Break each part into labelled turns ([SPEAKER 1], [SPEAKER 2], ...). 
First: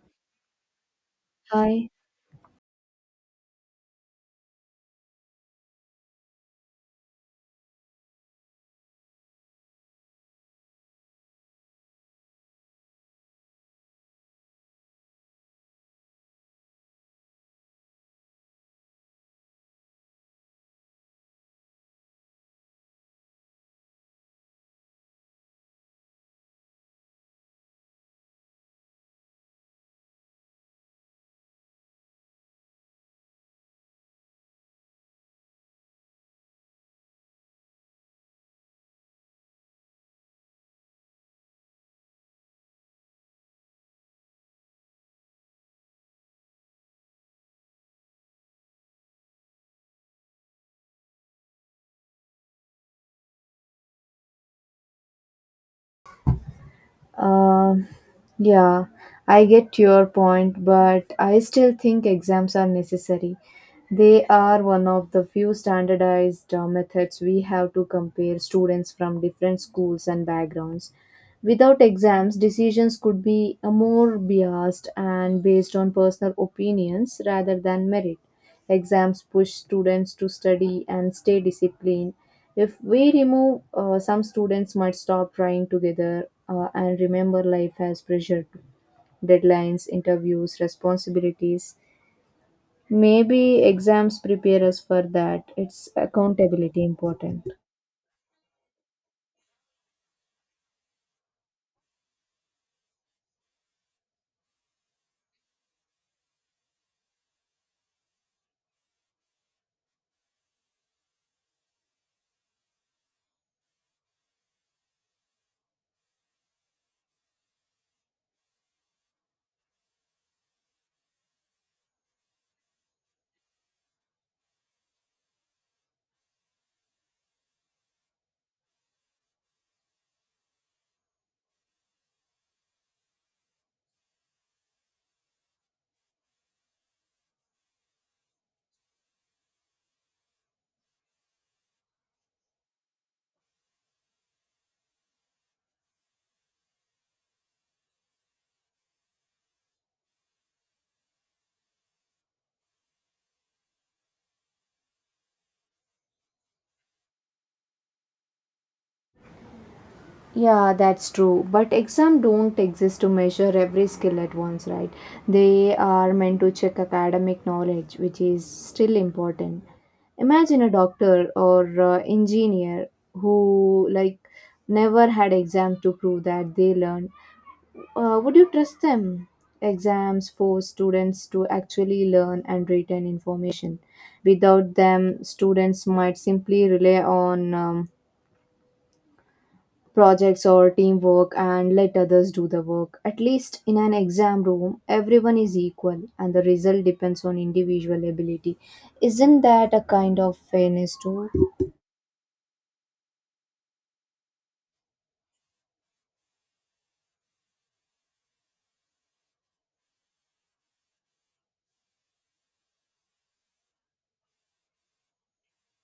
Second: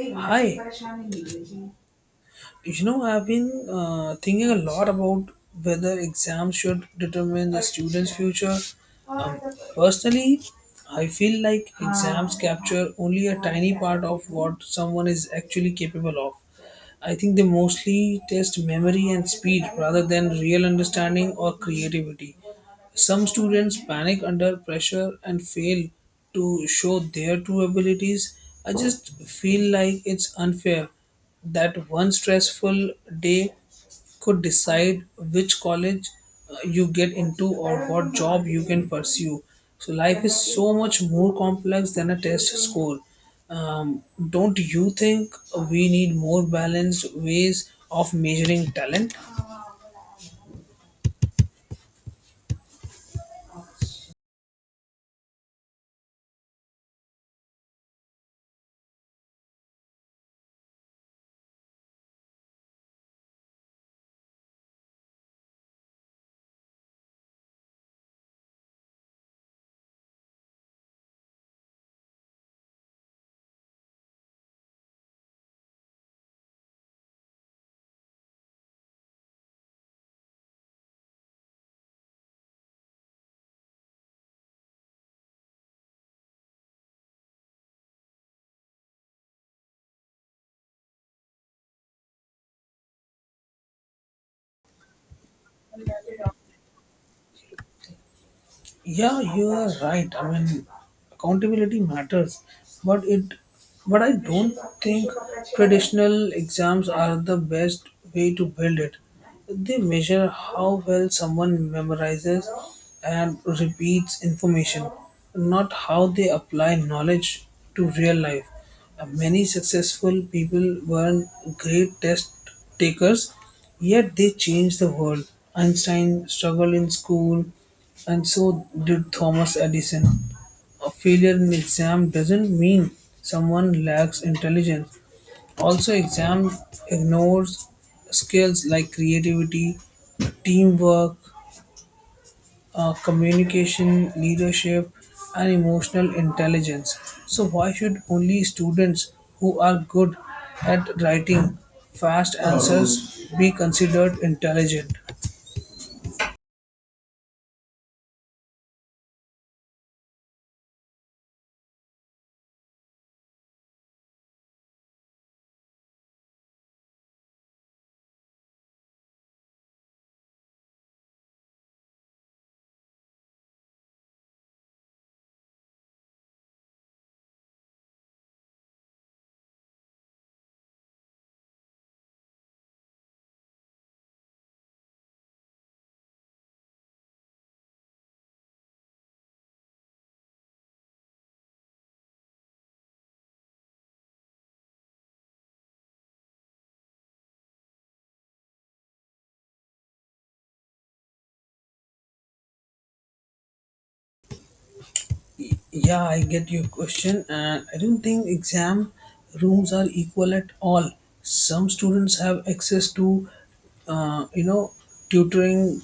[SPEAKER 1] Hi,
[SPEAKER 2] I,
[SPEAKER 1] I've been thinking a lot about whether exams should determine a student's future. Um, Personally, I feel like exams capture only a tiny part of what someone is actually capable of. I think they mostly test memory and speed rather than real understanding or creativity. Some students panic under pressure and fail to show their true abilities. I just feel like it's unfair that one stressful day could decide which college, you get into, or what job you can pursue. So life is so much more complex than a test score. Um, don't you think we need more balanced ways of measuring talent?
[SPEAKER 2] um, yeah, I get your point, but I still think exams are necessary. They are one of the few standardized methods we have to compare students from different schools and backgrounds. Without exams, decisions could be more biased and based on personal opinions rather than merit. Exams push students to study and stay disciplined. If we remove, some students might stop trying together and remember life has pressure too, deadlines, interviews, responsibilities. Maybe exams prepare us for that. It's accountability important.
[SPEAKER 1] Yeah, you are right. I mean, accountability matters, but it but I don't think traditional exams are the best way to build it. They measure how well someone memorizes and repeats information, not how they apply knowledge to real life. Many successful people weren't great test takers, yet they changed the world. Einstein struggled in school, and so did Thomas Edison. A failure in exam doesn't mean someone lacks intelligence. Also, exam ignores skills like creativity, teamwork, communication, leadership, and emotional intelligence. So, why should only students who are good at writing fast answers be considered intelligent?
[SPEAKER 2] Yeah, that's true. But exam don't exist to measure every skill at once, right? They are meant to check academic knowledge, which is still important. Imagine a doctor or engineer who like never had exam to prove that they learned. Would you trust them? Exams force students to actually learn and retain information. Without them, students might simply rely on projects or teamwork and let others do the work. At least in an exam room, everyone is equal and the result depends on individual ability. Isn't that a kind of fairness too?
[SPEAKER 1] Yeah, I get your question, and I don't think exam rooms are equal at all. Some students have access to, uh, you know, tutoring,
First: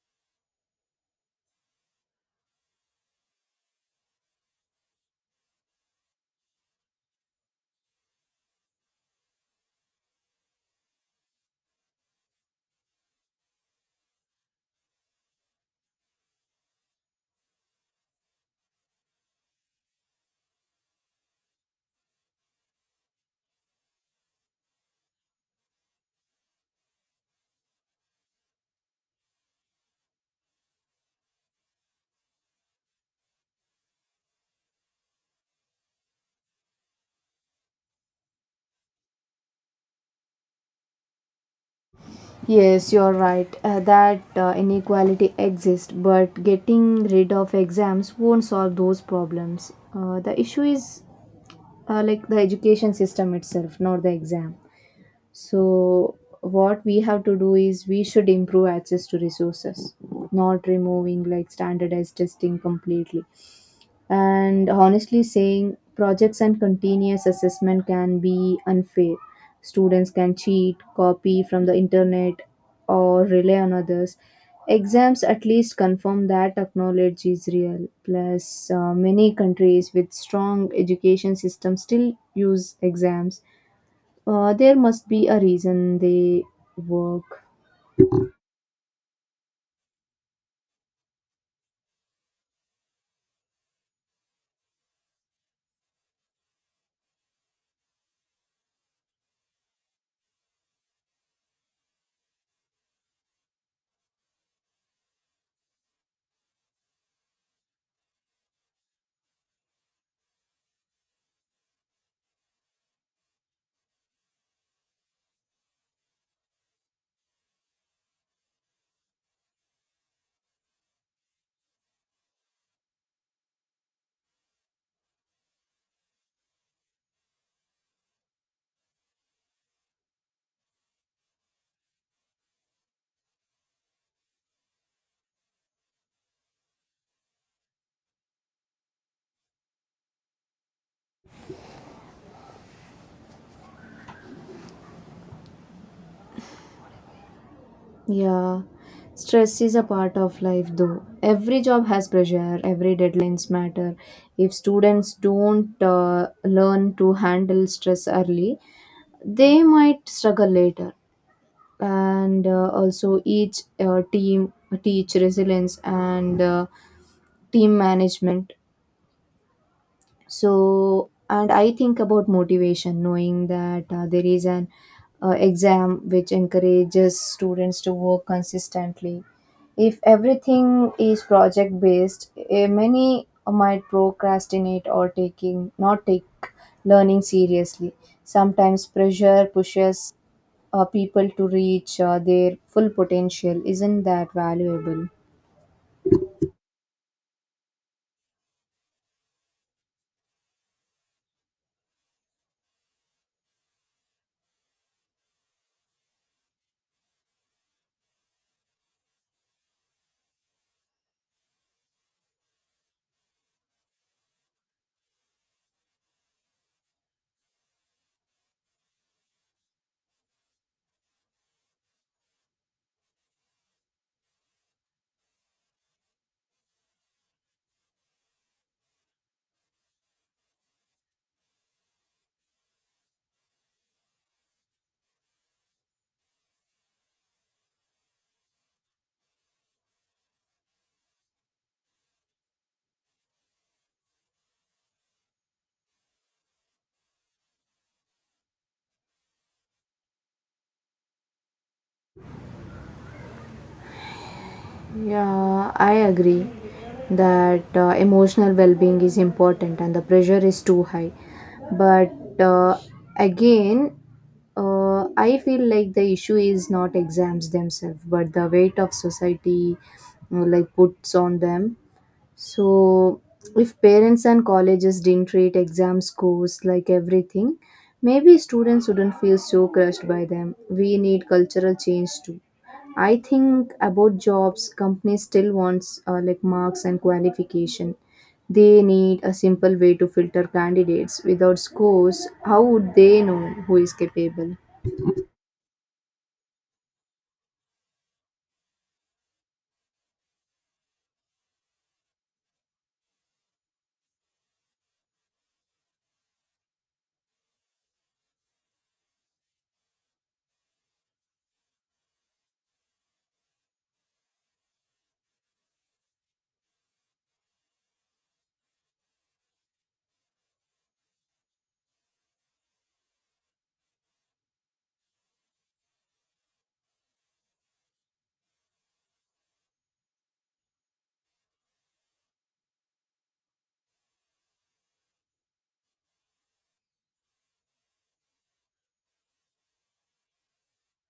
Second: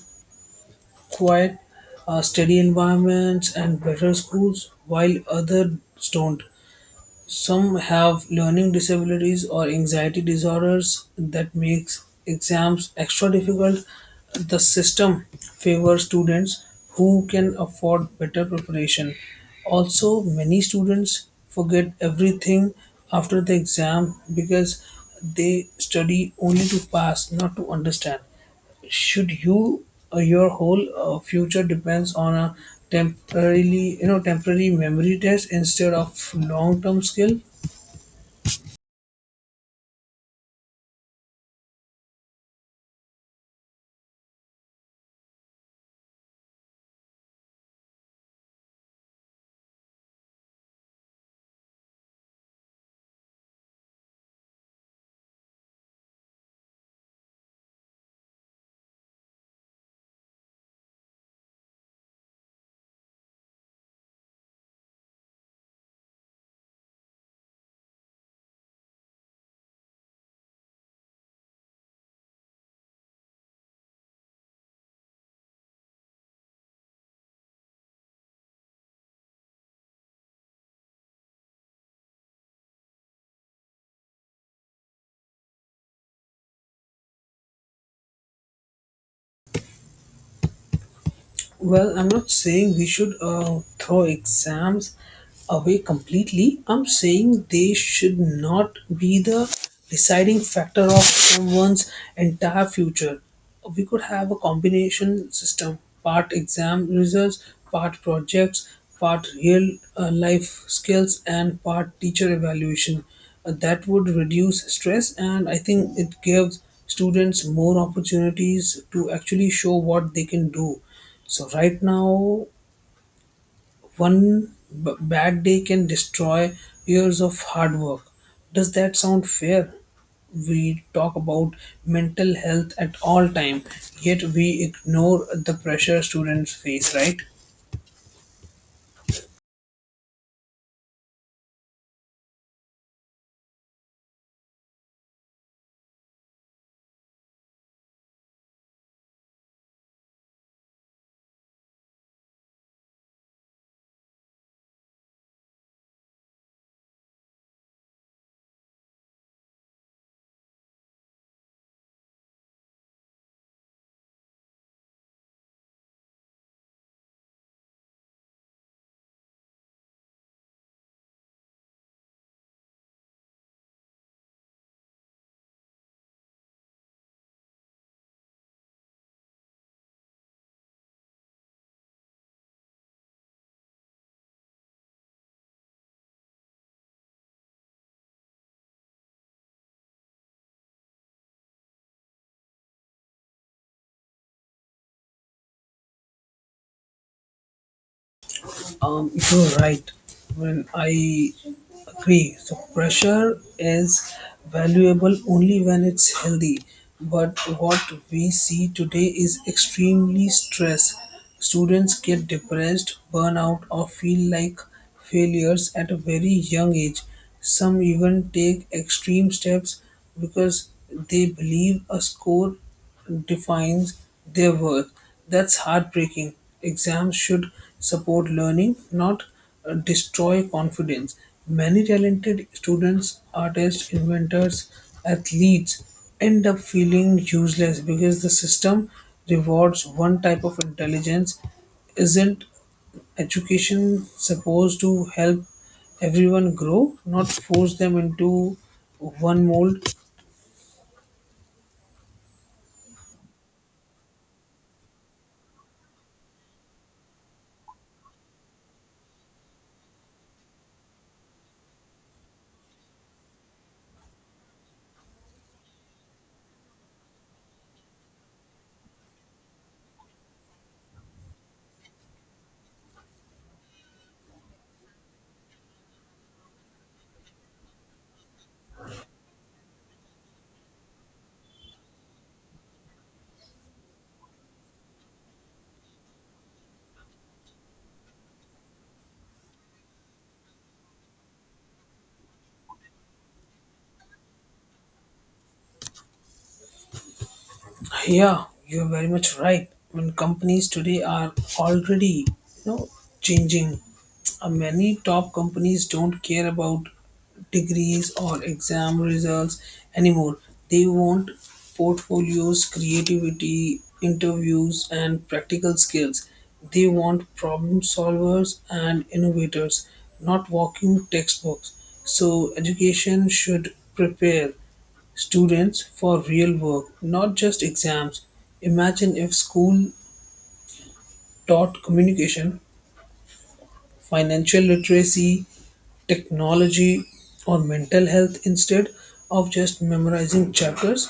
[SPEAKER 1] quiet, study environments, and better schools, while others don't. Some have learning disabilities or anxiety disorders that makes exams extra difficult. The system favors students who can afford better preparation. Also, many students forget everything after the exam because they study only to pass, not to understand. Should you your whole future depends on a temporarily you know temporary memory test instead of long term skill.
[SPEAKER 2] Yes, you're right. That inequality exists, but getting rid of exams won't solve those problems. The issue is like the education system itself, not the exam. So, what we have to do is we should improve access to resources, not removing like standardized testing completely, and honestly saying projects and continuous assessment can be unfair. Students can cheat, copy from the internet or rely on others. Exams at least confirm that knowledge is real. Plus, many countries with strong education systems still use exams. There must be a reason they work.
[SPEAKER 1] Well, I'm not saying we should throw exams away completely. I'm saying they should not be the deciding factor of someone's entire future. We could have a combination system: part exam results, part projects, part real life skills, and part teacher evaluation. That would reduce stress, and I think it gives students more opportunities to actually show what they can do. So right now, one bad day can destroy years of hard work. Does that sound fair? We talk about mental health at all time, yet we ignore the pressure students face, right?
[SPEAKER 2] Yeah, stress is a part of life though. Every job has pressure, every deadlines matter. If students don't learn to handle stress early, they might struggle later. And also, each team teach resilience and team management. So, and I think about motivation, knowing that there is an exam which encourages students to work consistently. If everything is project based, eh, many might procrastinate or taking not take learning seriously. Sometimes pressure pushes people to reach their full potential. Isn't that valuable?
[SPEAKER 1] You're right. When I agree, so pressure is valuable only when it's healthy. But what we see today is extremely stress. Students get depressed, burn out, or feel like failures at a very young age. Some even take extreme steps because they believe a score defines their worth. That's heartbreaking. Exams should support learning, not destroy confidence. Many talented students, artists, inventors, athletes end up feeling useless because the system rewards one type of intelligence. Isn't education supposed to help everyone grow, not force them into one mold?
[SPEAKER 2] Yeah, I agree that emotional well being is important and the pressure is too high. But uh, again, Uh, I feel like the issue is not exams themselves, but the weight of society like puts on them. So if parents and colleges didn't treat exam scores like everything, maybe students wouldn't feel so crushed by them. We need cultural change too. I think about jobs, companies still wants like marks and qualification. They need a simple way to filter candidates. Without scores, how would they know who is capable?
[SPEAKER 1] Yeah, you're very much right. When companies today are already, changing. Many top companies don't care about degrees or exam results anymore. They want portfolios, creativity, interviews, and practical skills. They want problem solvers and innovators, not walking textbooks. So education should prepare students for real work, not just exams. Imagine if school taught communication, financial literacy, technology, or mental health instead of just memorizing chapters.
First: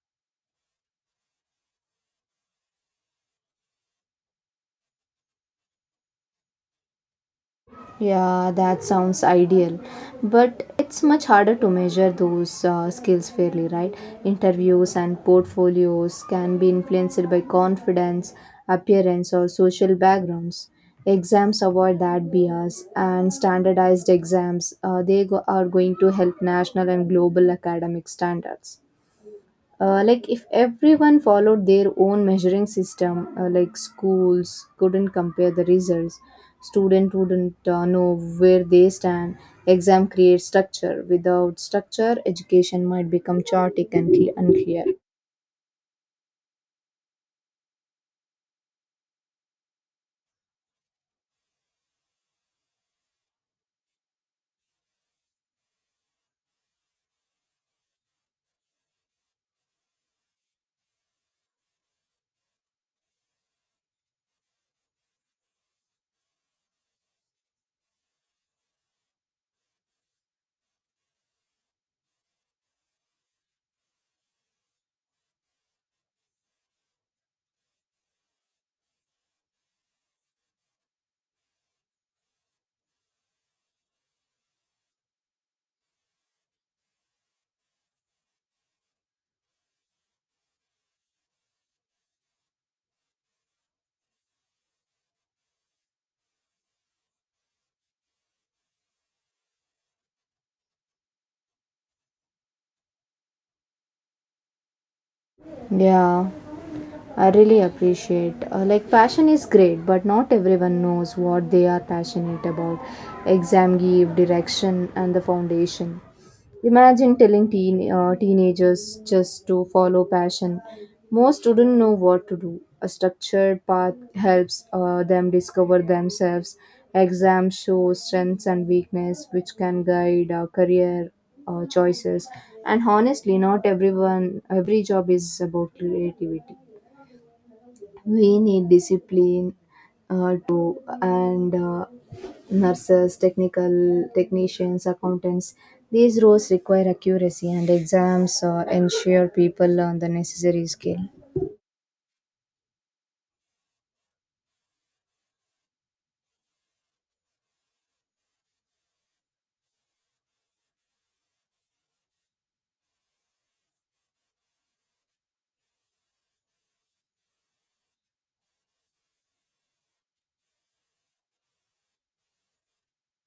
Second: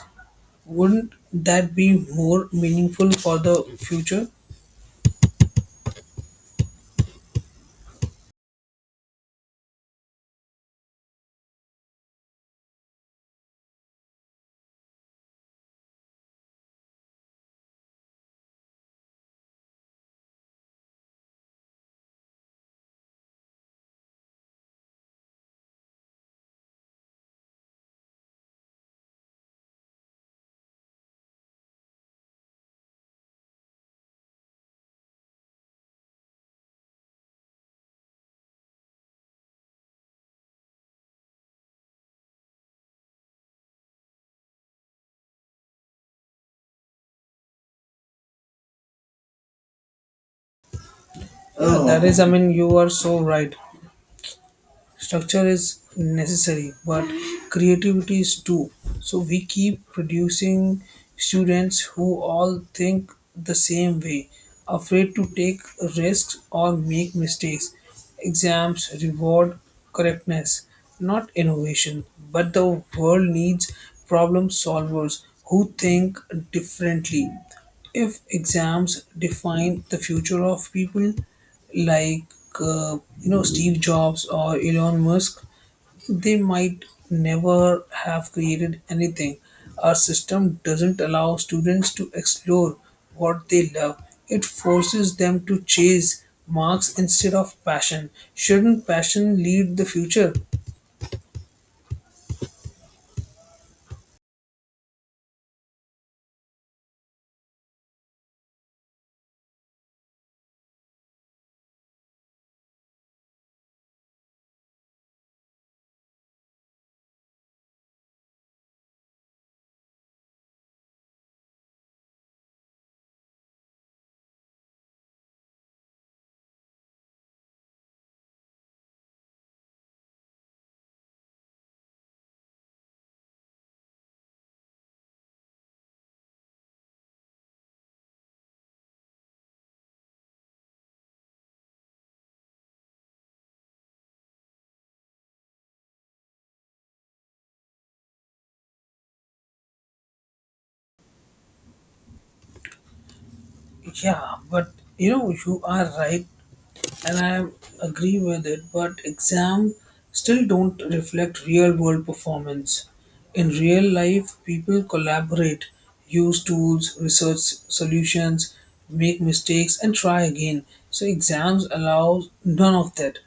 [SPEAKER 1] Wouldn't that be more meaningful for the future?
[SPEAKER 2] Yeah, that sounds ideal. But it's much harder to measure those skills fairly, right? Interviews and portfolios can be influenced by confidence, appearance, or social backgrounds. Exams avoid that bias, and standardized exams are going to help national and global academic standards. Like if everyone followed their own measuring system, like schools couldn't compare the results. Student wouldn't know where they stand. Exam creates structure. Without structure, education might become chaotic and unclear.
[SPEAKER 1] That is, I mean, you are so right. Structure is necessary, but creativity is too. So we keep producing students who all think the same way, afraid to take risks or make mistakes. Exams reward correctness, not innovation, but the world needs problem solvers who think differently. If exams define the future of people like, Steve Jobs or Elon Musk, they might never have created anything. Our system doesn't allow students to explore what they love. It forces them to chase marks instead of passion. Shouldn't passion lead the future?
[SPEAKER 2] Yeah, I really appreciate. Like, passion is great, but not everyone knows what they are passionate about. Exam give direction and the foundation. Imagine telling teenagers just to follow passion. Most wouldn't know what to do. A structured path helps them discover themselves. Exam shows strengths and weakness, which can guide our career choices. And honestly, not everyone, every job is about creativity. We need discipline to and nurses, technical technicians, accountants. These roles require accuracy and exams ensure people learn the necessary skill.
[SPEAKER 1] Yeah, but you are right and I agree with it, but exam still don't reflect real world performance. In real life, people collaborate, use tools, research solutions, make mistakes, and try again. So exams allow none of that.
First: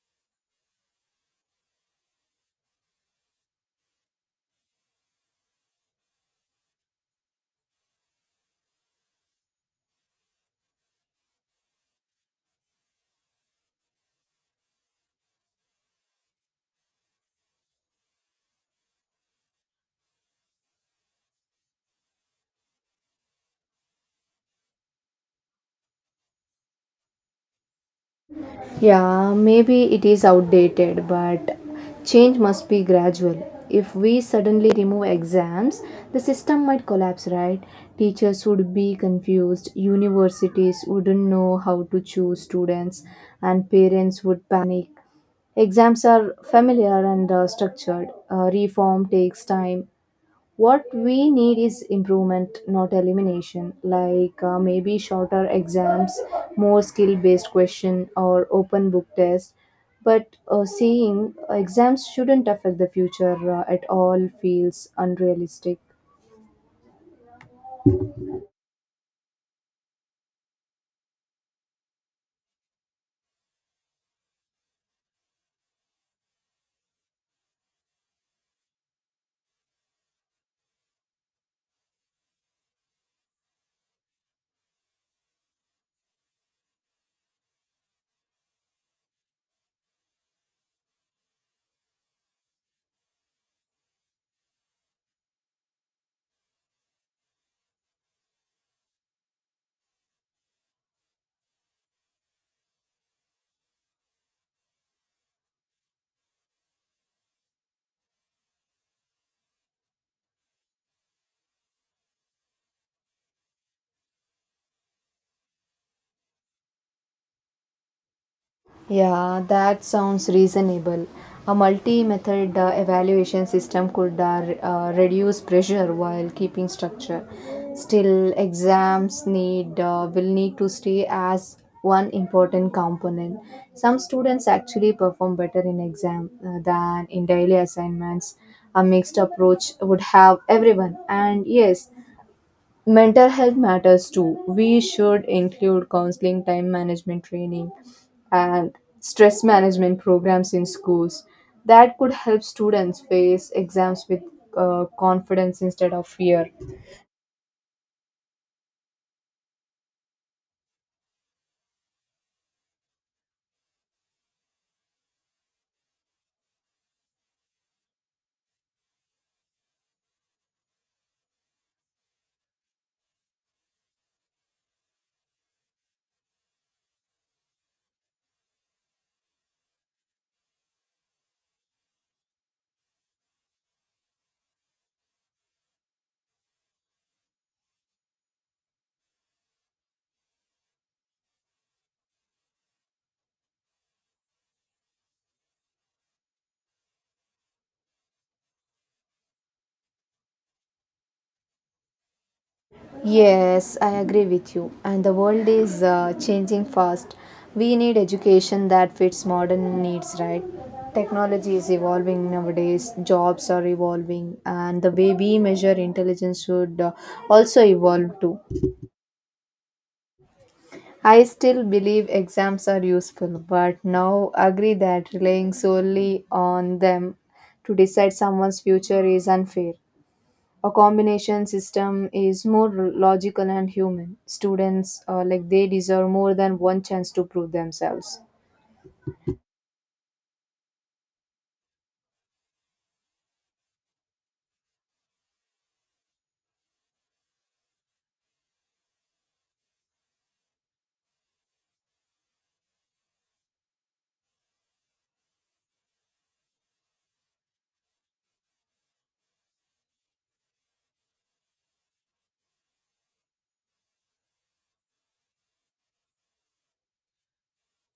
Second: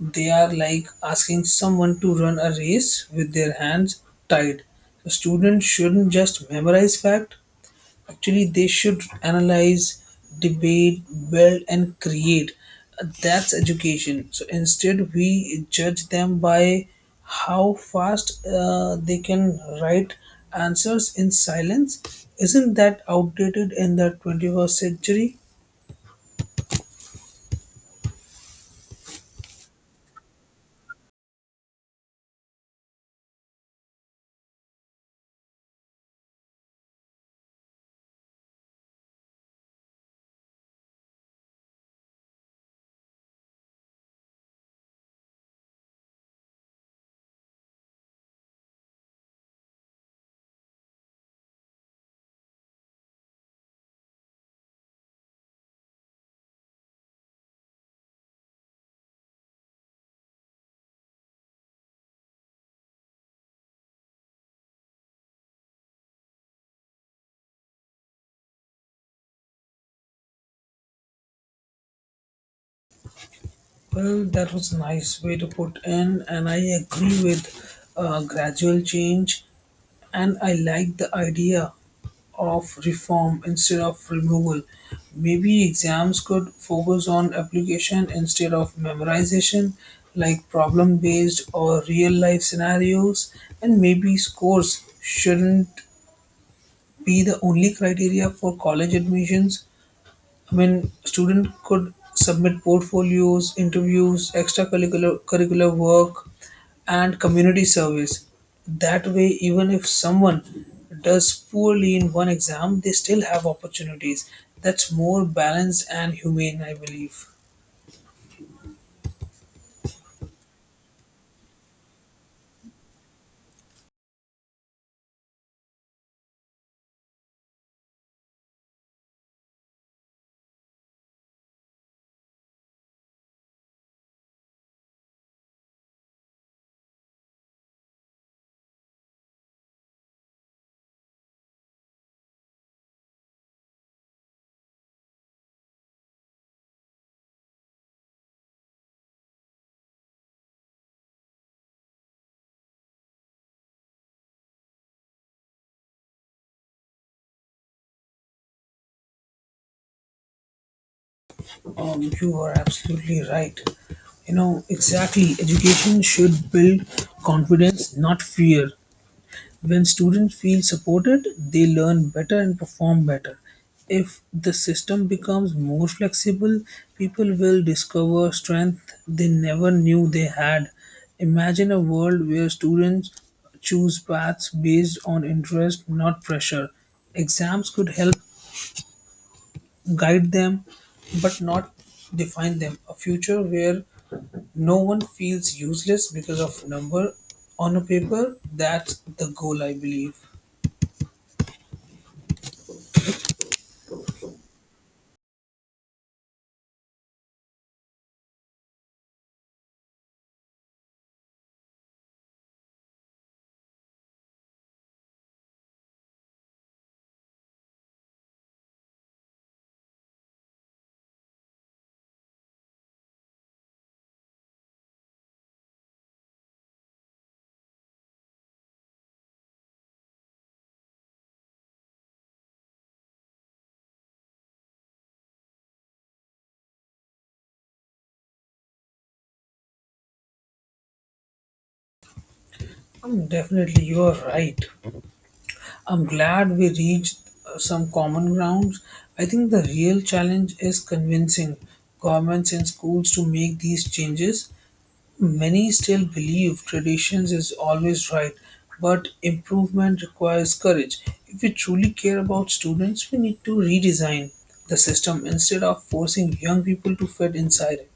[SPEAKER 1] They are like asking someone to run a race with their hands tied. So students shouldn't just memorize fact, actually they should analyze, debate, build, and create. That's education. So instead we judge them by how fast they can write answers in silence. Isn't that outdated in the 21st century?
[SPEAKER 2] Yeah, maybe it is outdated, but change must be gradual. If we suddenly remove exams, the system might collapse, right? Teachers would be confused, universities wouldn't know how to choose students, and parents would panic. Exams are familiar and structured. Reform takes time. What we need is improvement, not elimination, like maybe shorter exams, more skill based question, or open book test. But saying exams shouldn't affect the future at all feels unrealistic.
[SPEAKER 1] Well, that was a nice way to put in, and I agree with gradual change. And I like the idea of reform instead of removal. Maybe exams could focus on application instead of memorization, like problem based or real life scenarios. And maybe scores shouldn't be the only criteria for college admissions. I mean, student could submit portfolios, interviews, extracurricular curricular work, and community service. That way, even if someone does poorly in one exam, they still have opportunities. That's more balanced and humane, I believe.
[SPEAKER 2] Yeah, that sounds reasonable. A multi-method evaluation system could reduce pressure while keeping structure. Still, exams need will need to stay as one important component. Some students actually perform better in exam than in daily assignments. A mixed approach would have everyone. And yes, mental health matters too. We should include counseling, time management training, and stress management programs in schools. That could help students face exams with confidence instead of fear.
[SPEAKER 1] You are absolutely right. You know, exactly. Education should build confidence, not fear. When students feel supported, they learn better and perform better. If the system becomes more flexible, people will discover strength they never knew they had. Imagine a world where students choose paths based on interest, not pressure. Exams could help guide them, but not define them. A future where no one feels useless because of number on a paper, that's the goal, I believe.
[SPEAKER 2] Yes, I agree with you. And the world is changing fast. We need education that fits modern needs, right? Technology is evolving nowadays, jobs are evolving, and the way we measure intelligence should also evolve too. I still believe exams are useful, but now agree that relying solely on them to decide someone's future is unfair. A combination system is more logical and human. Students, like they deserve more than one chance to prove themselves.
[SPEAKER 1] Definitely, you are right. I'm glad we reached some common grounds. I think the real challenge is convincing governments and schools to make these changes. Many still believe traditions is always right, but improvement requires courage. If we truly care about students, we need to redesign the system instead of forcing young people to fit inside it.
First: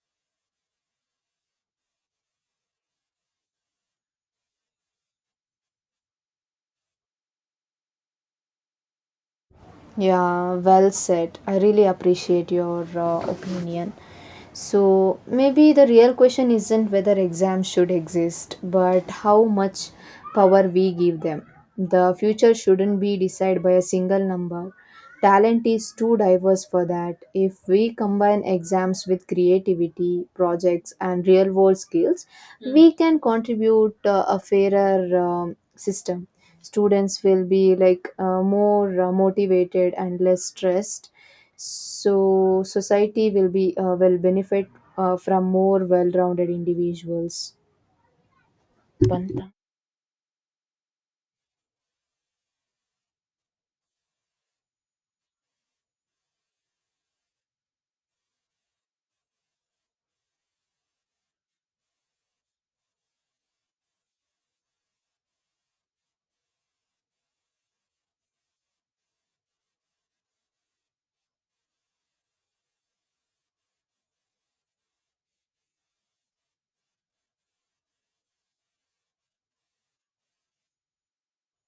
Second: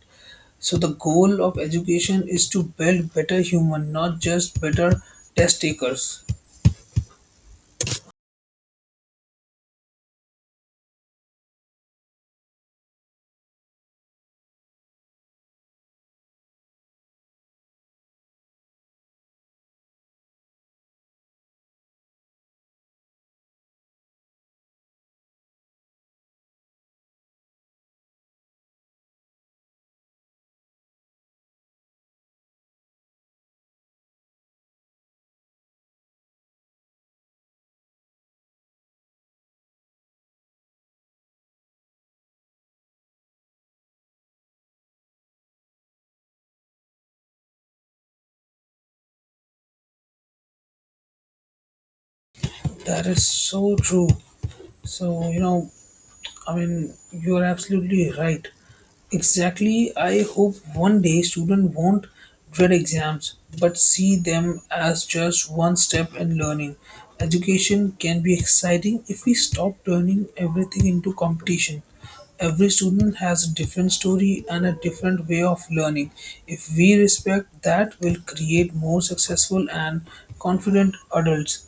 [SPEAKER 1] So the goal of education is to build better human, not just better test takers.
[SPEAKER 2] Yeah, well said. I really appreciate your opinion. So, maybe the real question isn't whether exams should exist, but how much power we give them. The future shouldn't be decided by a single number. Talent is too diverse for that. If we combine exams with creativity, projects, and real world skills, hmm, we can contribute a fairer um, system. Students will be like more motivated and less stressed. So, society will be will benefit from more well rounded individuals. Panta.
[SPEAKER 1] That is so true. So, you're absolutely right. Exactly. I hope one day students won't dread exams but see them as just one step in learning. Education can be exciting if we stop turning everything into competition. Every student has a different story and a different way of learning. If we respect that, we'll create more successful and confident adults.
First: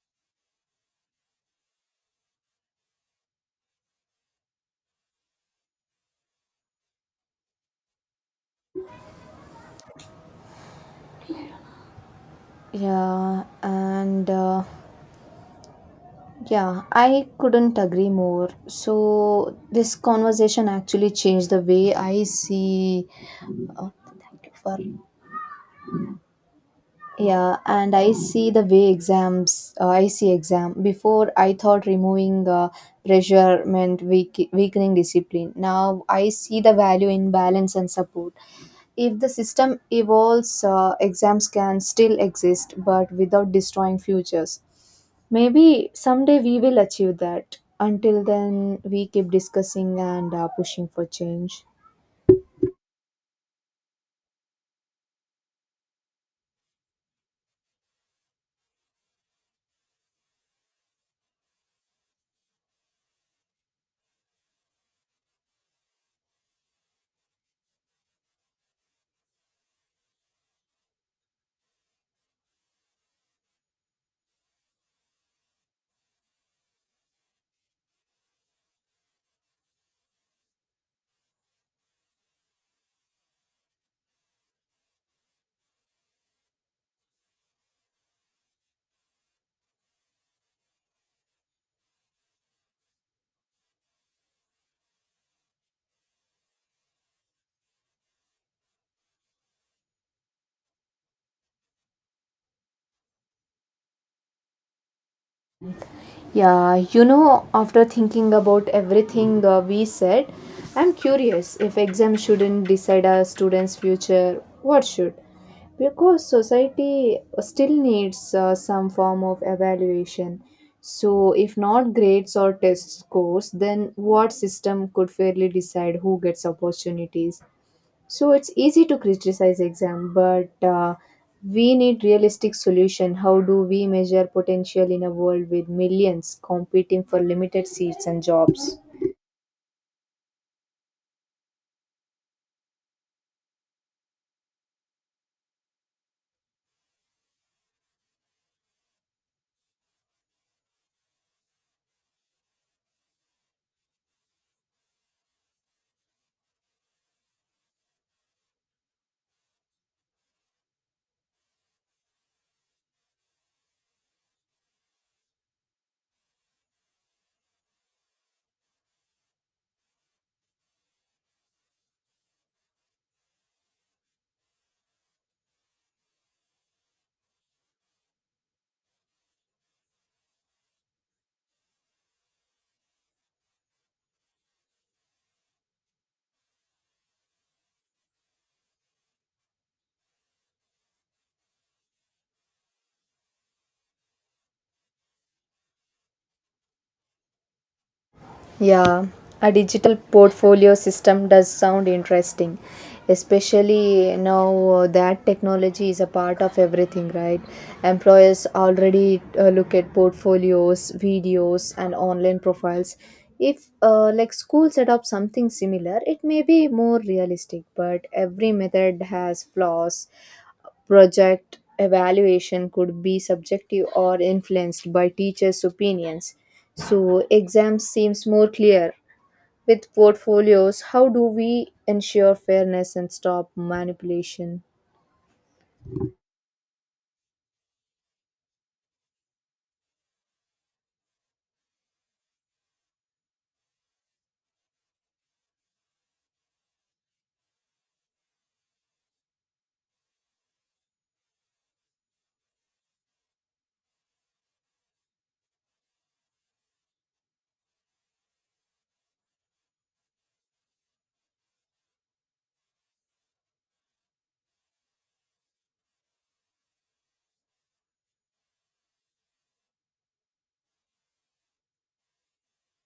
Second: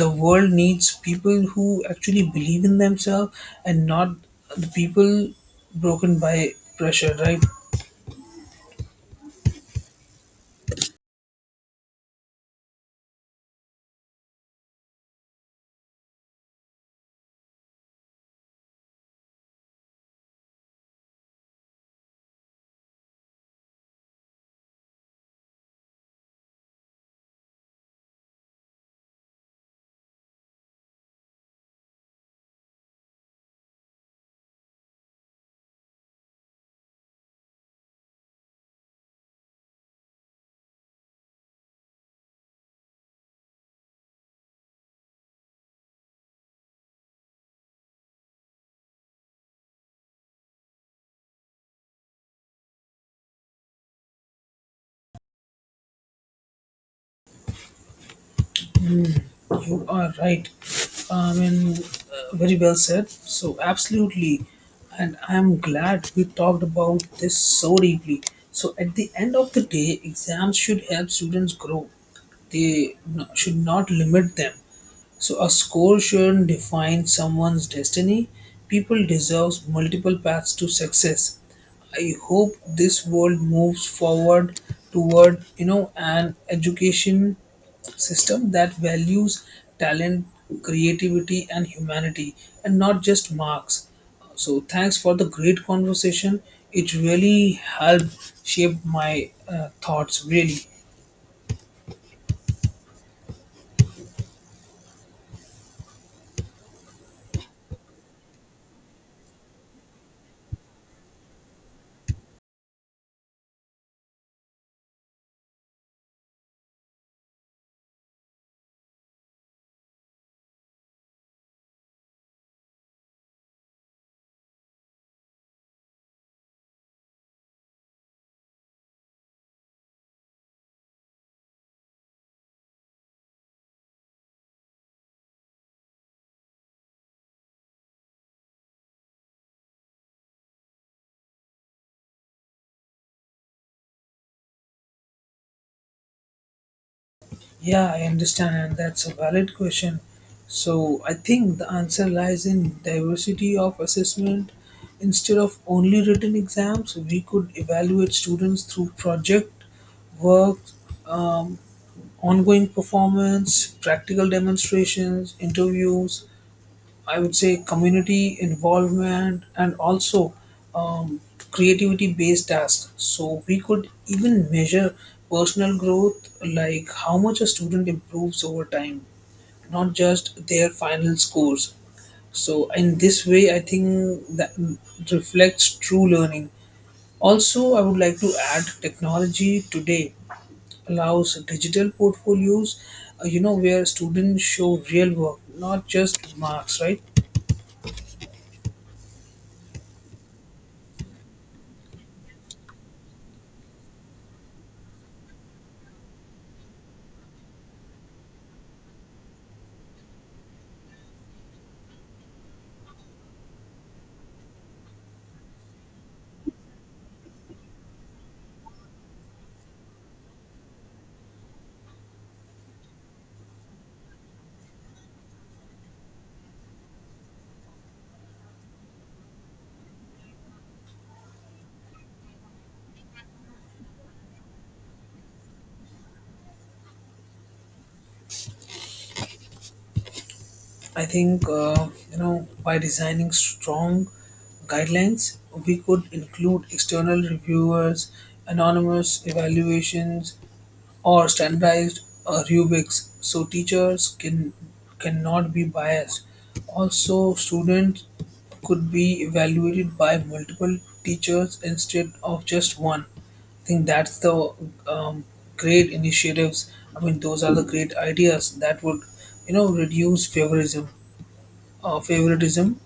[SPEAKER 1] The world needs people who actually believe in themselves and not the people broken by pressure, right?
[SPEAKER 2] Yeah, and. Yeah, I couldn't agree more. So, this conversation actually changed the way I see. Oh, thank you for. Yeah, and I see the way exams. I see exam. Before I thought removing pressure meant weakening discipline. Now I see the value in balance and support. If the system evolves, exams can still exist but without destroying futures. Maybe someday we will achieve that. Until then, we keep discussing and pushing for change.
[SPEAKER 1] You are right. I mean, very well said. So, absolutely. And I'm glad we talked about this so deeply. So, at the end of the day, exams should help students grow, they should not limit them. So, a score shouldn't define someone's destiny. People deserve multiple paths to success. I hope this world moves forward toward, an education system that values talent, creativity, and humanity, and not just marks. So, thanks for the great conversation. It really helped shape my thoughts, really.
[SPEAKER 2] Yeah, you know, after thinking about everything we said, I'm curious, if exams shouldn't decide a student's future, what should? Because society still needs some form of evaluation. So, if not grades or test scores, then what system could fairly decide who gets opportunities? So it's easy to criticize exam, but we need realistic solution. How do we measure potential in a world with millions competing for limited seats and jobs?
[SPEAKER 1] Yeah, I understand, and that's a valid question. So, I think the answer lies in diversity of assessment. Instead of only written exams, we could evaluate students through project work, um, ongoing performance, practical demonstrations, interviews, I would say community involvement, and also um, creativity based tasks. So we could even measure personal growth, like how much a student improves over time, not just their final scores. So in this way, I think that reflects true learning. Also, I would like to add technology today allows digital portfolios, where students show real work, not just marks, right?
[SPEAKER 2] Yeah, a digital portfolio system does sound interesting, especially now that technology is a part of everything, right? Employers already look at portfolios, videos, and online profiles. If like school set up something similar, it may be more realistic, but every method has flaws. Project evaluation could be subjective or influenced by teachers' opinions. So, exams seems more clear. With portfolios, how do we ensure fairness and stop manipulation?
[SPEAKER 1] I think, by designing strong guidelines, we could include external reviewers, anonymous evaluations, or standardized rubrics so teachers can cannot be biased. Also students could be evaluated by multiple teachers instead of just one. I think that's the um, great initiatives. I mean, those are the great ideas that would, reduce favorism favoritism.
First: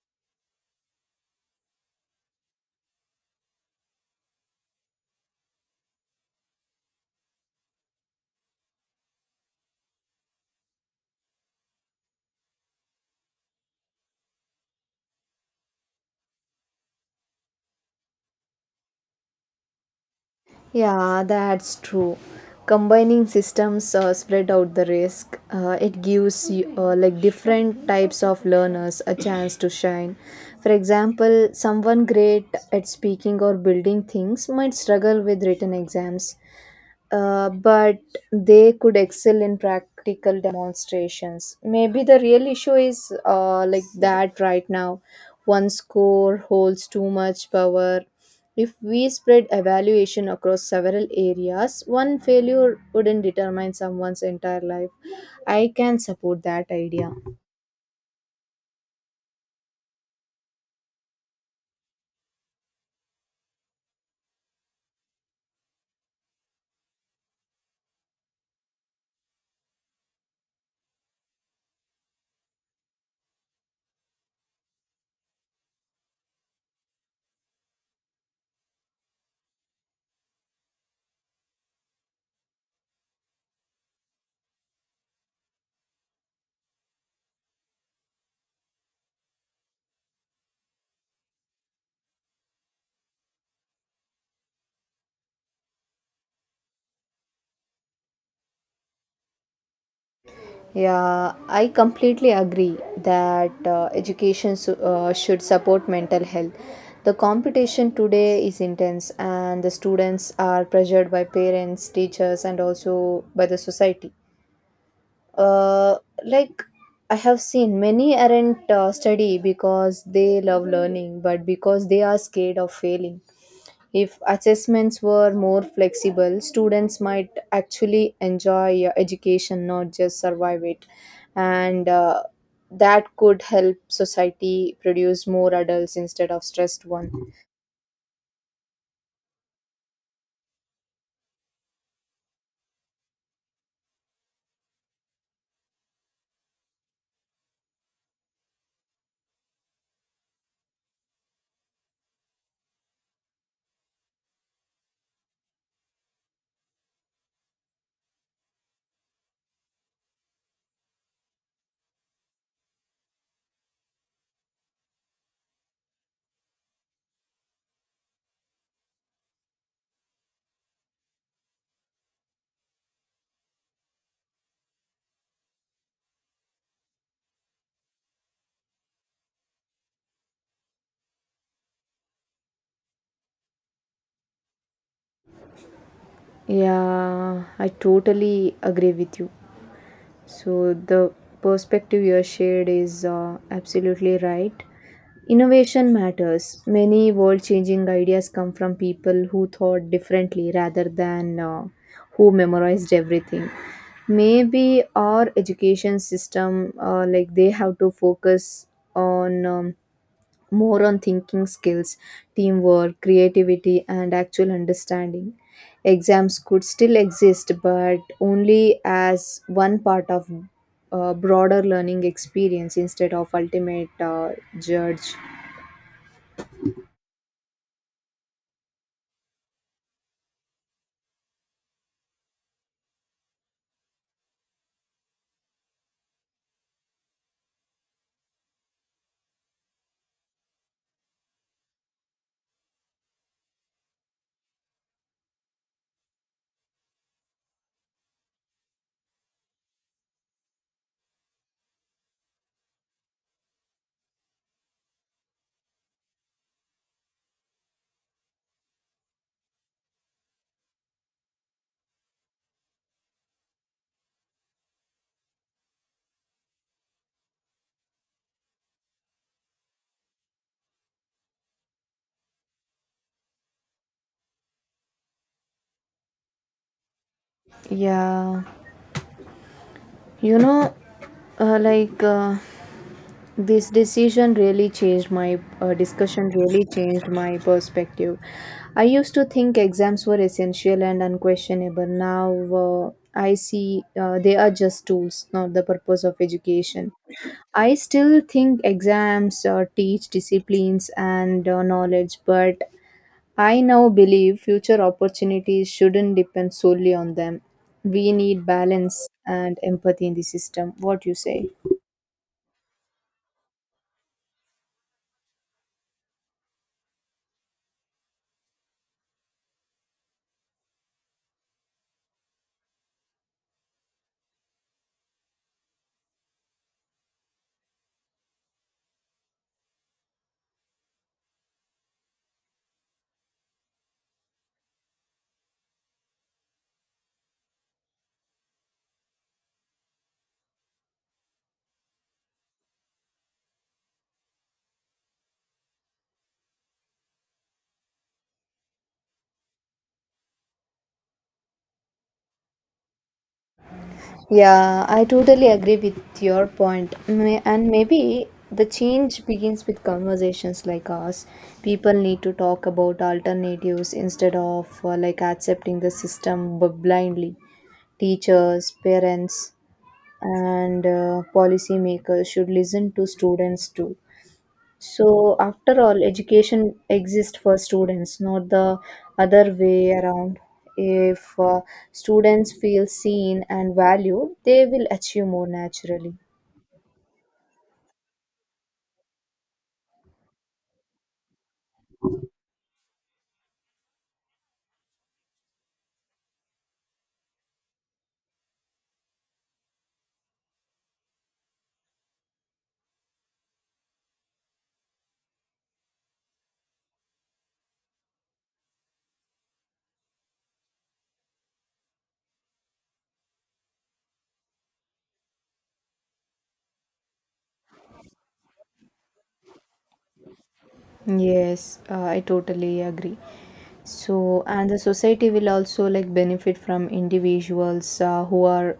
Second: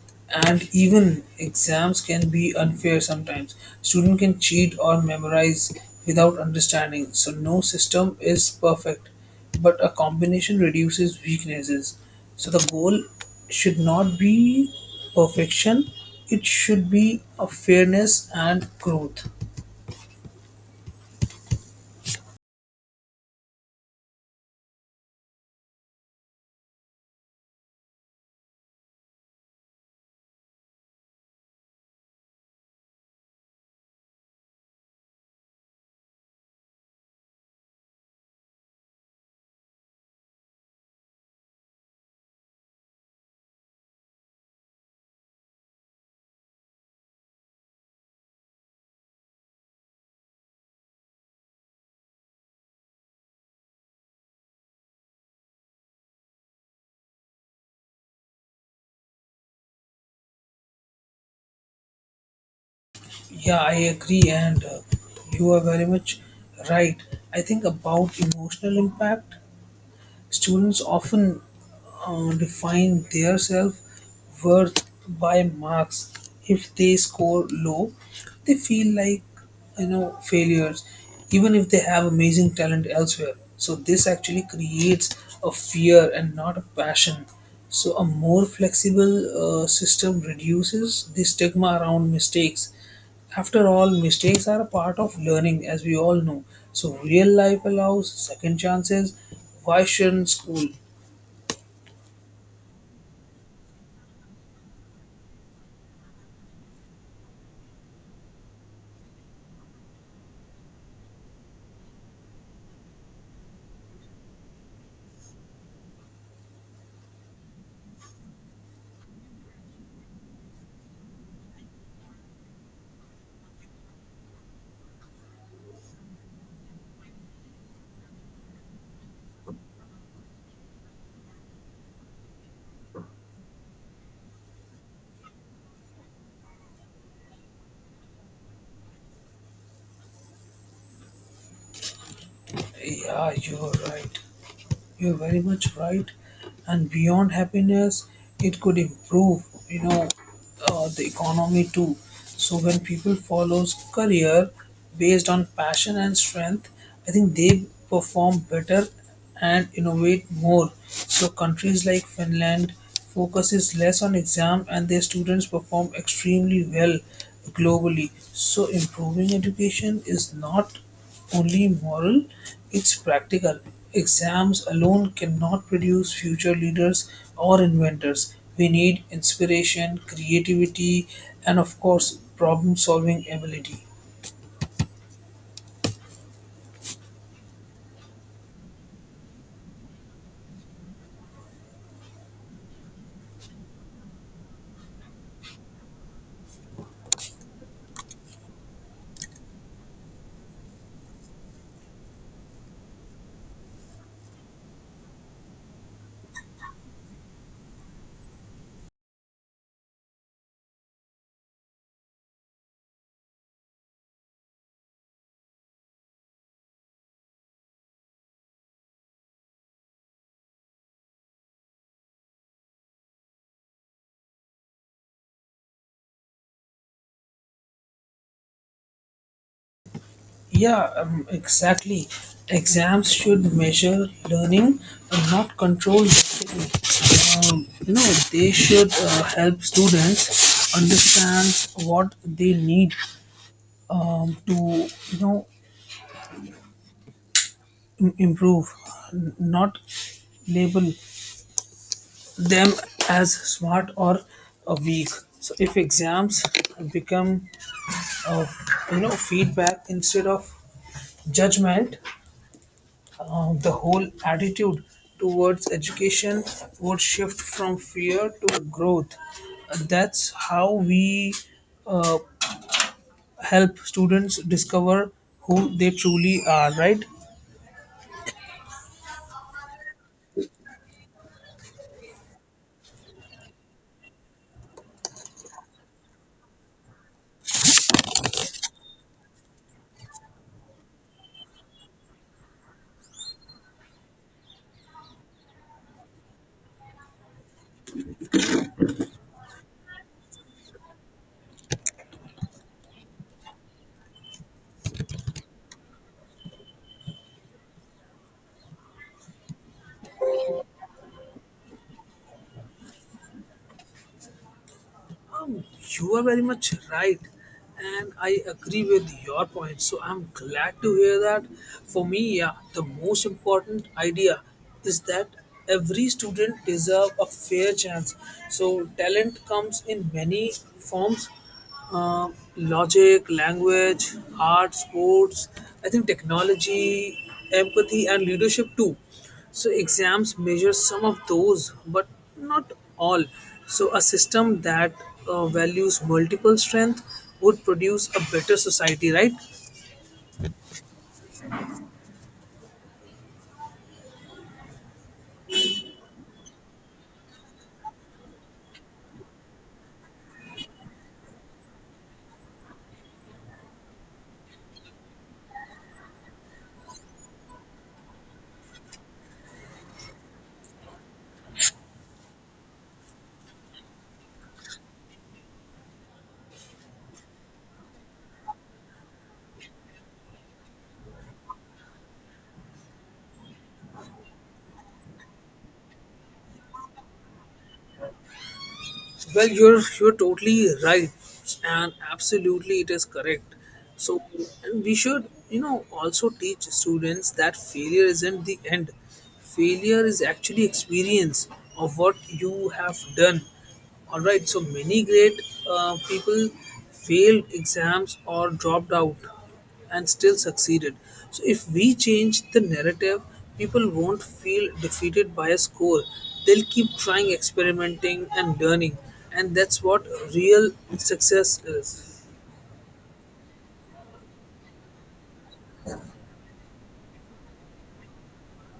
[SPEAKER 1] And even exams can be unfair sometimes. Student can cheat or memorize without understanding, so no system is perfect, but a combination reduces weaknesses. So the goal should not be perfection, it should be a fairness and growth.
[SPEAKER 2] Yeah, that's true. Combining systems spread out the risk. It gives you, like different types of learners a chance to shine. For example, someone great at speaking or building things might struggle with written exams, but they could excel in practical demonstrations. Maybe the real issue is like that right now. One score holds too much power. If we spread evaluation across several areas, one failure wouldn't determine someone's entire life. I can support that idea.
[SPEAKER 1] Yeah, I agree, and you are very much right. I think about emotional impact. Students often define their self worth by marks. If they score low, they feel like, failures, even if they have amazing talent elsewhere. So this actually creates a fear and not a passion. So a more flexible system reduces the stigma around mistakes. After all, mistakes are a part of learning, as we all know. So, real life allows second chances. Why shouldn't school?
[SPEAKER 2] Yeah, I completely agree that education should support mental health. The competition today is intense, and the students are pressured by parents, teachers, and also by the society. Uh, like I have seen many aren't study because they love learning, but because they are scared of failing. If assessments were more flexible, students might actually enjoy education, not just survive it. And that could help society produce more adults instead of stressed one.
[SPEAKER 1] Yeah, you're right. You're very much right. And beyond happiness, it could improve, the economy too. So when people follows career based on passion and strength, I think they perform better and innovate more. So countries like Finland focuses less on exam and their students perform extremely well globally. So improving education is not only moral, it's practical. Exams alone cannot produce future leaders or inventors. We need inspiration, creativity, and of course, problem solving ability.
[SPEAKER 2] Yeah, I totally agree with you. So the perspective you shared is absolutely right. Innovation matters. Many world changing ideas come from people who thought differently rather than who memorized everything. Maybe our education system, like they have to focus on more on thinking skills, teamwork, creativity, and actual understanding. Exams could still exist, but only as one part of a broader learning experience instead of ultimate judge.
[SPEAKER 1] Yeah, exactly. Exams should measure learning and not control. Um, you know, they should help students understand what they need to, improve, not label them as smart or weak. So if exams become, uh, feedback instead of judgment, the whole attitude towards education would shift from fear to growth. That's how we uh, help students discover who they truly are, right?
[SPEAKER 2] Yeah, you know, uh, like uh, this decision really changed my discussion really changed my perspective. I used to think exams were essential and unquestionable. Now, uh, I see they are just tools, not the purpose of education. I still think exams teach disciplines and knowledge, but I now believe future opportunities shouldn't depend solely on them. We need balance and empathy in the system. What you say?
[SPEAKER 1] Um, you are very much right, and I agree with your point. So I'm glad to hear that. For me, yeah, the most important idea is that every student deserve a fair chance. So talent comes in many forms, uh, logic, language, art, sports, I think technology, empathy, and leadership too. So exams measure some of those, but not all. So a system that values multiple strength would produce a better society, right?
[SPEAKER 2] Yeah, I totally agree with your point. And maybe the change begins with conversations like ours. People need to talk about alternatives instead of accepting the system blindly. Teachers, parents, and policymakers should listen to students too. So, after all, education exists for students, not the other way around. If students feel seen and valued, they will achieve more naturally.
[SPEAKER 1] Well, you're totally right, and absolutely it is correct. So, and we should, you know, also teach students that failure isn't the end. Failure is actually experience of what you have done. All right. So many great people failed exams or dropped out and still succeeded. So if we change the narrative, people won't feel defeated by a score. They'll keep trying, experimenting, and learning. And that's what real success
[SPEAKER 2] Yes, I
[SPEAKER 1] is.
[SPEAKER 2] totally agree. And the society will also like benefit from individuals who are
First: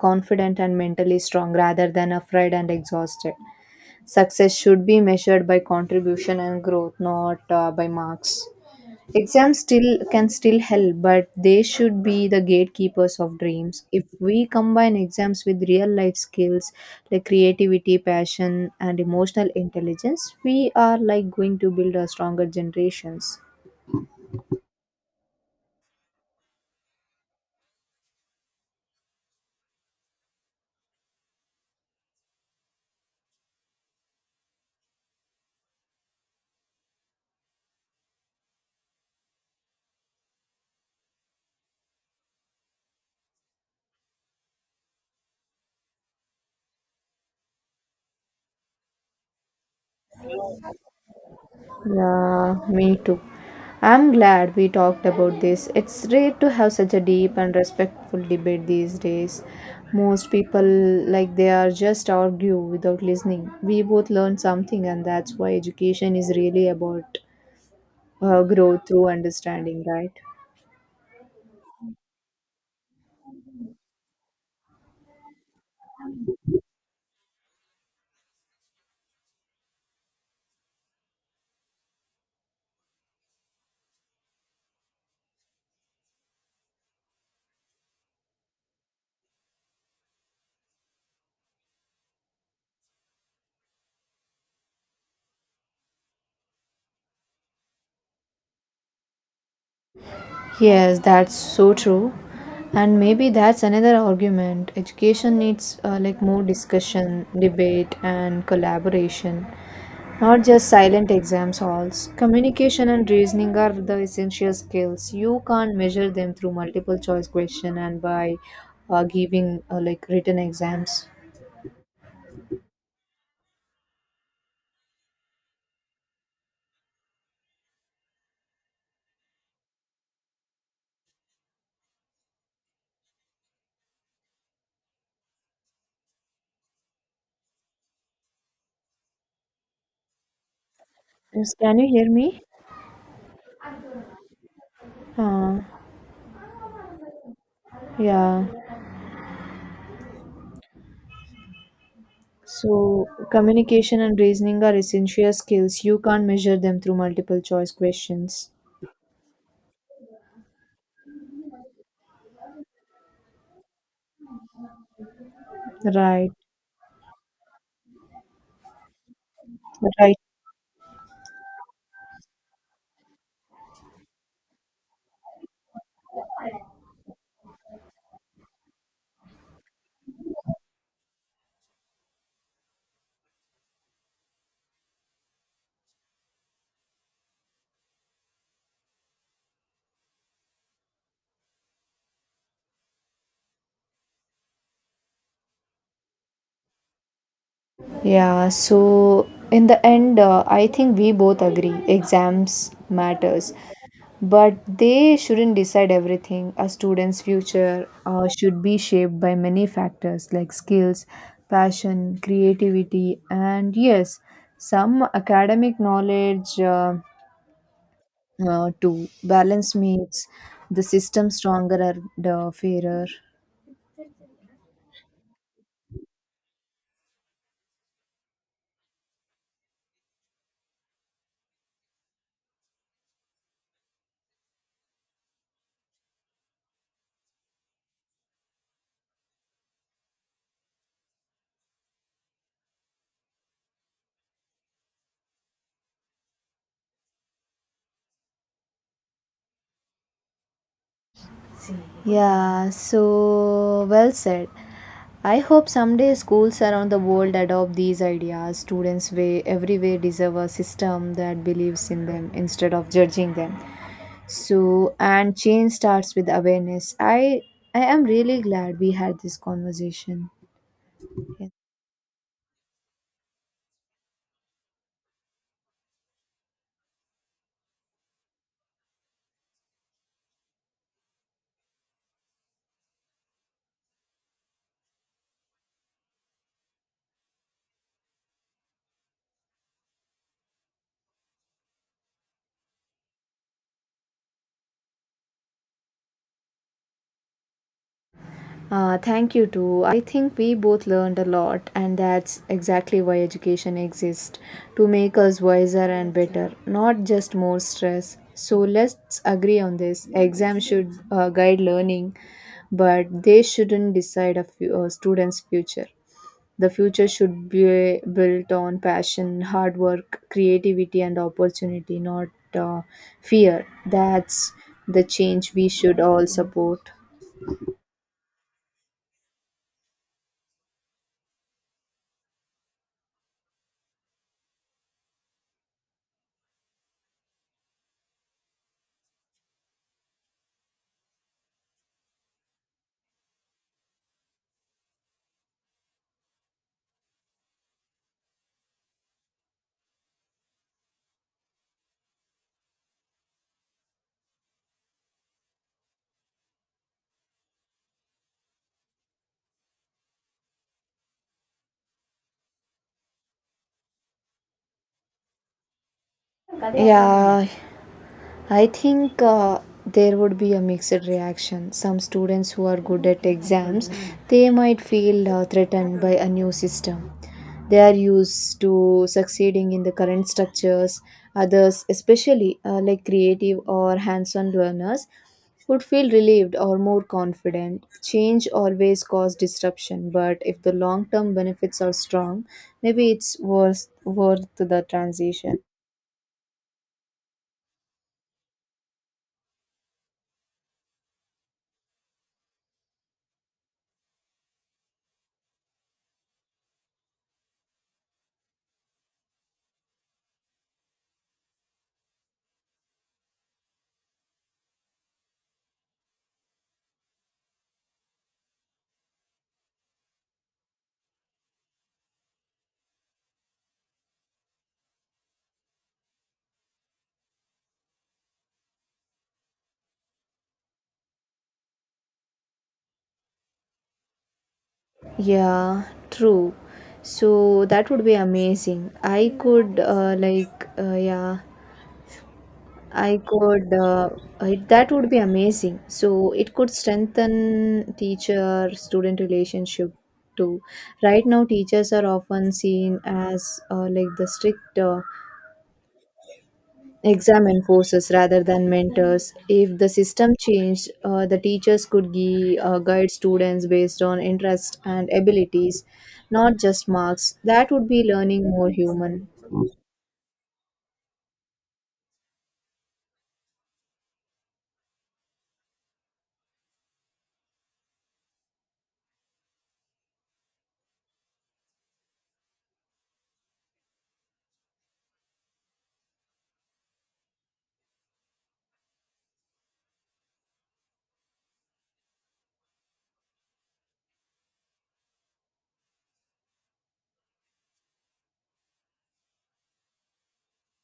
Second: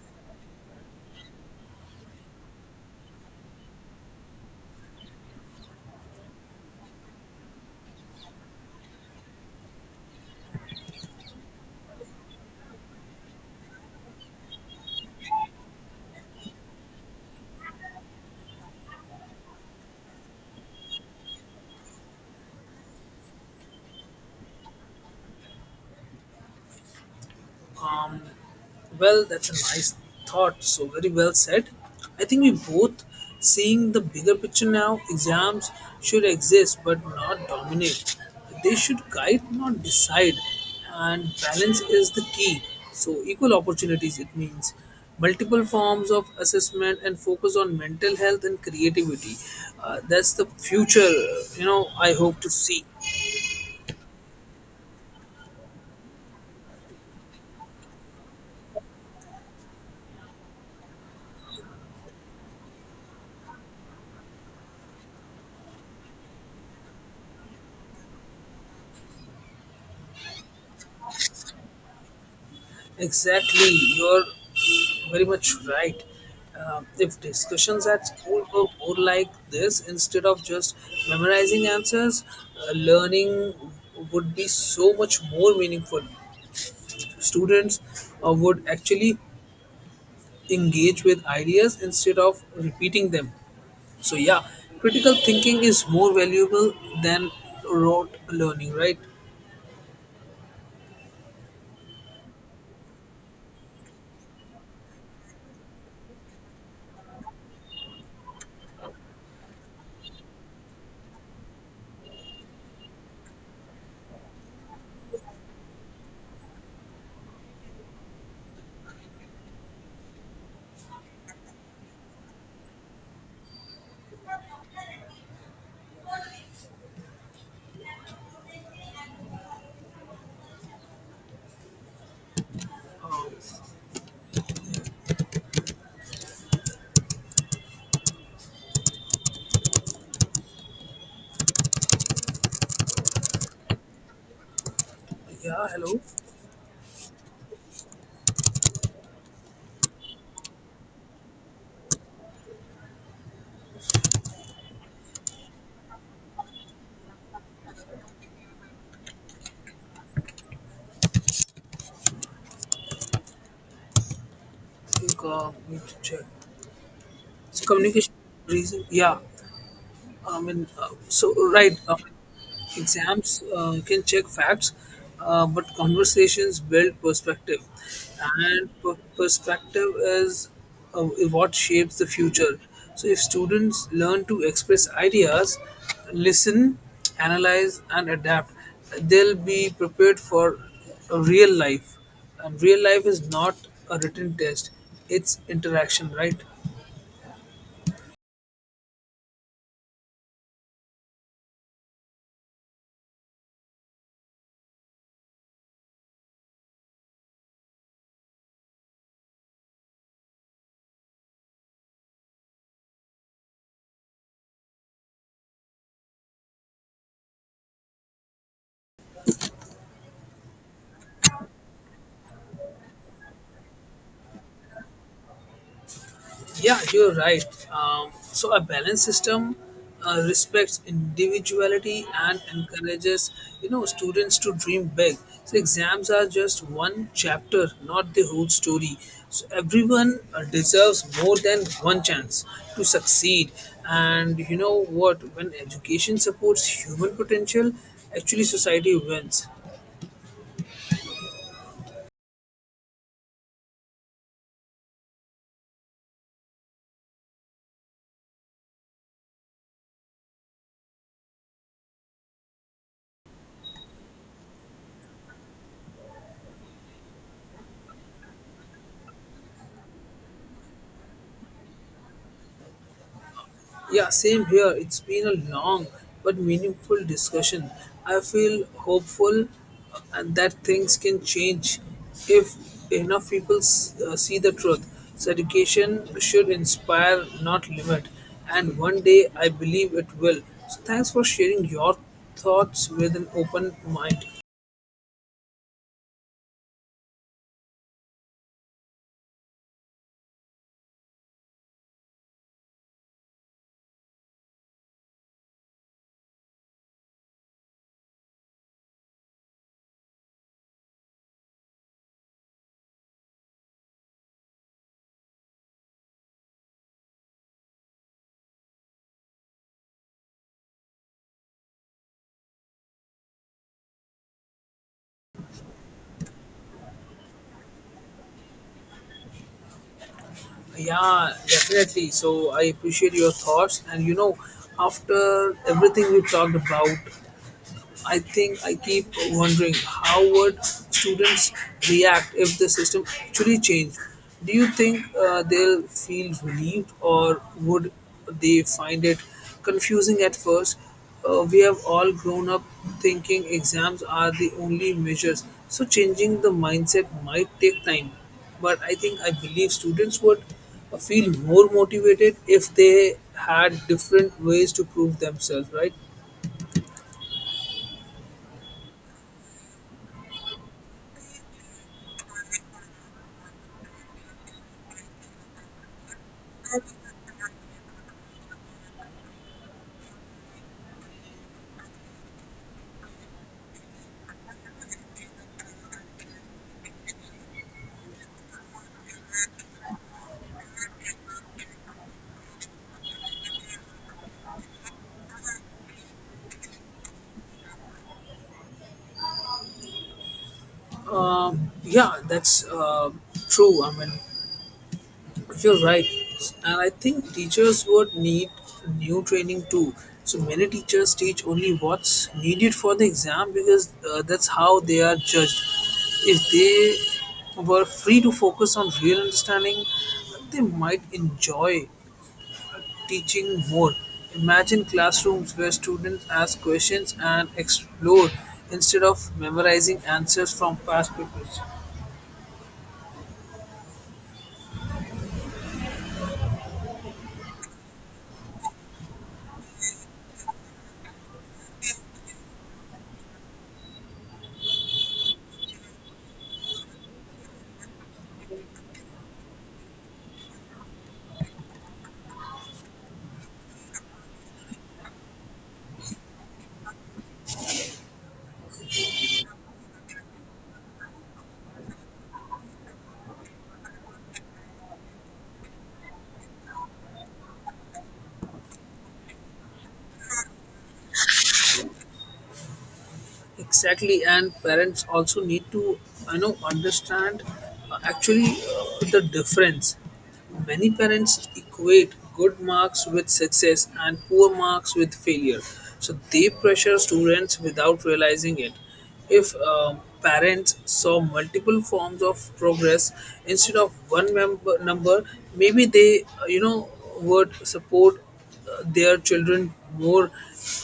[SPEAKER 2] confident and mentally strong rather than afraid and exhausted. Success should be measured by contribution and growth, not by marks. Exams still can still help, but they should be the gatekeepers of dreams. If we combine exams with real life skills like creativity, passion, and emotional intelligence, we are like going to build a stronger generations.
[SPEAKER 1] Um, well, that's a nice thought. So very well said. I think we both seeing the bigger picture now. Exams should exist but not dominate. They should guide, not decide. And balance is the key. So equal opportunities. It means multiple forms of assessment and focus on mental health and creativity. That's the future. You know, I hope to
[SPEAKER 2] Yeah,
[SPEAKER 1] see.
[SPEAKER 2] me too. I'm glad we talked about this. It's rare to have such a deep and respectful debate these days. Most people, like, they are just argue without listening. We both learn something, and that's why education is really about growth through understanding, right?
[SPEAKER 1] Exactly, you're very much right. If discussions at school were more like this instead of just memorizing answers, learning would be so much more meaningful. Students would actually engage with ideas instead of repeating them. So, yeah, critical thinking is more valuable than rote learning, right?
[SPEAKER 2] Yes, that's so true. And maybe that's another argument. Education needs more discussion, debate, and collaboration, not just silent exams halls. Communication and reasoning are the essential skills. You can't measure them through multiple choice question and by giving written exams.
[SPEAKER 1] Uh,
[SPEAKER 2] Yes, can you hear me? Uh,
[SPEAKER 1] yeah, hello.
[SPEAKER 2] yeah. So, communication and reasoning are essential skills. You can't measure them through multiple choice questions.
[SPEAKER 1] I think need to check.
[SPEAKER 2] Right,
[SPEAKER 1] So communication reason, yeah.
[SPEAKER 2] right.
[SPEAKER 1] I mean, so right. Exams can check facts, but conversations build perspective, and perspective is uh, what shapes the future. So if students learn to express ideas, listen, analyze, and adapt, they'll be prepared for a real life. And real life is not a written test; it's interaction, right?
[SPEAKER 2] Yeah, so in the end, I think we both agree exams matters, but they shouldn't decide everything. A student's future should be shaped by many factors like skills, passion, creativity, and yes, some academic knowledge. To balance makes the system stronger and fairer.
[SPEAKER 1] Yeah, you're right. So a balanced system respects individuality and encourages, you know, students to dream big. So exams are just one chapter, not the whole story. So everyone deserves more than one chance to succeed. And you know what? When education supports human potential, actually society wins.
[SPEAKER 2] Yeah, so well said. I hope someday schools around the world adopt these ideas. Students way everywhere deserve a system that believes in them instead of judging them. So and change starts with awareness. I am really glad we had this conversation. Yes.
[SPEAKER 1] Yeah, same here. It's been a long but meaningful discussion. I feel hopeful and that things can change if enough people see the truth. So education should inspire, not limit. And one day I believe it will. So thanks for sharing your thoughts with an open mind.
[SPEAKER 2] Thank you too. I think we both learned a lot, and that's exactly why education exists to make us wiser and better, not just more stress. So let's agree on this. Exams should guide learning, but they shouldn't decide a a student's future. The future should be built on passion, hard work, creativity, and opportunity, not uh, fear. That's the change we should all support.
[SPEAKER 1] Yeah, definitely. So I appreciate your thoughts. And you know, after everything we talked about, I think I keep wondering how would students react if the system actually changed. Do you think they'll feel relieved or would they find it confusing at first? We have all grown up thinking exams are the only measures, so changing the mindset might take time. But I think I believe students would feel more motivated if they had different ways to prove themselves, right?
[SPEAKER 2] Yeah, I think there would be a mixed reaction. Some students who are good at exams, they might feel threatened by a new system. They are used to succeeding in the current structures. Others, especially creative or hands-on learners, would feel relieved or more confident. Change always causes disruption, but if the long-term benefits are strong, maybe it's worth the transition.
[SPEAKER 1] Yeah, that's true. I mean, you're right, and I think teachers would need new training too. So many teachers teach only what's needed for the exam because that's how they are judged. If they were free to focus on real understanding, they might enjoy teaching more. Imagine classrooms where students ask questions and explore instead of memorizing answers from past papers.
[SPEAKER 2] Yeah, true. So that would be amazing. I could like yeah, I could it, that would be amazing. So it could strengthen teacher student relationship too. Right now teachers are often seen as the strict exam enforcers rather than mentors. If the system changed, the teachers could guide students based on interest and abilities, not just marks. That would be learning more human.
[SPEAKER 1] Exactly, and parents also need to, you know, understand, actually, the difference. Many parents equate good marks with success and poor marks with failure, so they pressure students without realizing it. If, parents saw multiple forms of progress instead of one member number, maybe they, would support their children more,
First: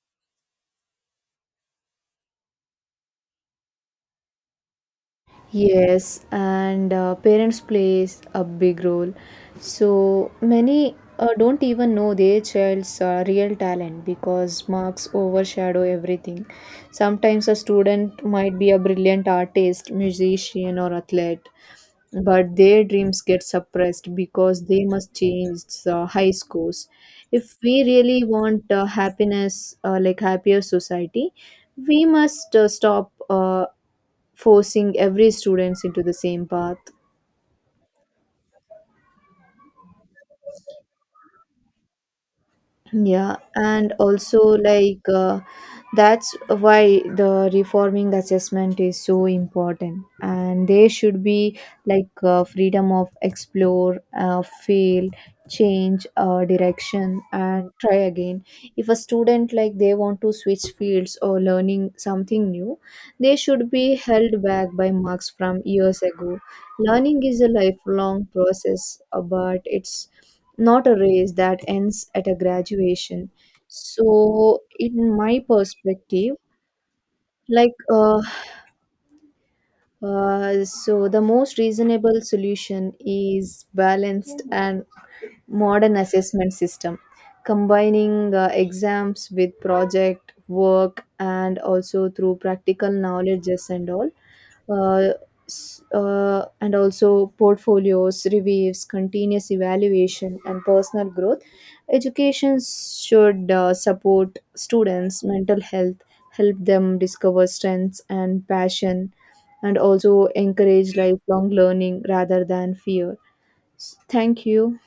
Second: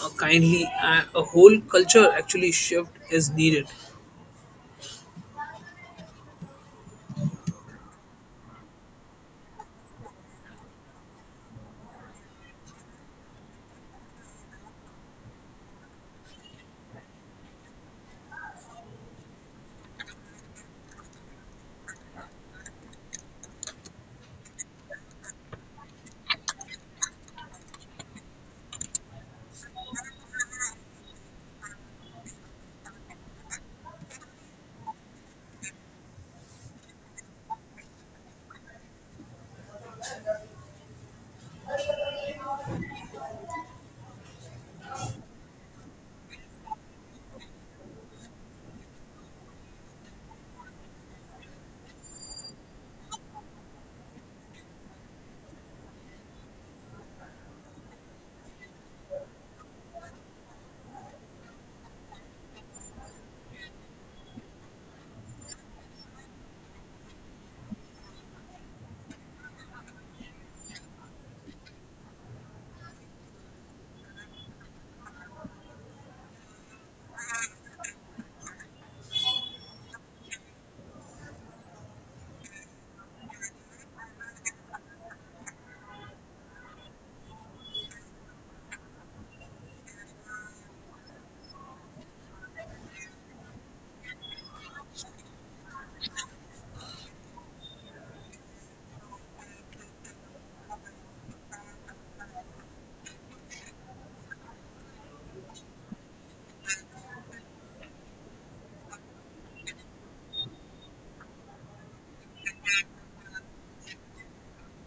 [SPEAKER 1] kindly. A whole culture actually shift is needed.
[SPEAKER 2] Yes, and parents plays a big role. So many don't even know their child's real talent because marks overshadow everything. Sometimes a student might be a brilliant artist, musician, or athlete, but their dreams get suppressed because they must change high scores. If we really want happiness, like happier society, we must stop. Forcing every students into the same path. Yeah, and also that's why the reforming assessment is so important, and there should be freedom of explore, fail, change direction, and try again. If a student like they want to switch fields or learning something new, they should be held back by marks from years ago. Learning is a lifelong process, but it's not a race that ends at a graduation. So, in my perspective, like, uh, the most reasonable solution is balanced and modern assessment system combining exams with project work and also through practical knowledges and all, uh, and also portfolios reviews, continuous evaluation, and personal growth. Education should support students mental health, help them discover strengths and passion, and also encourage lifelong learning rather than fear. Thank you.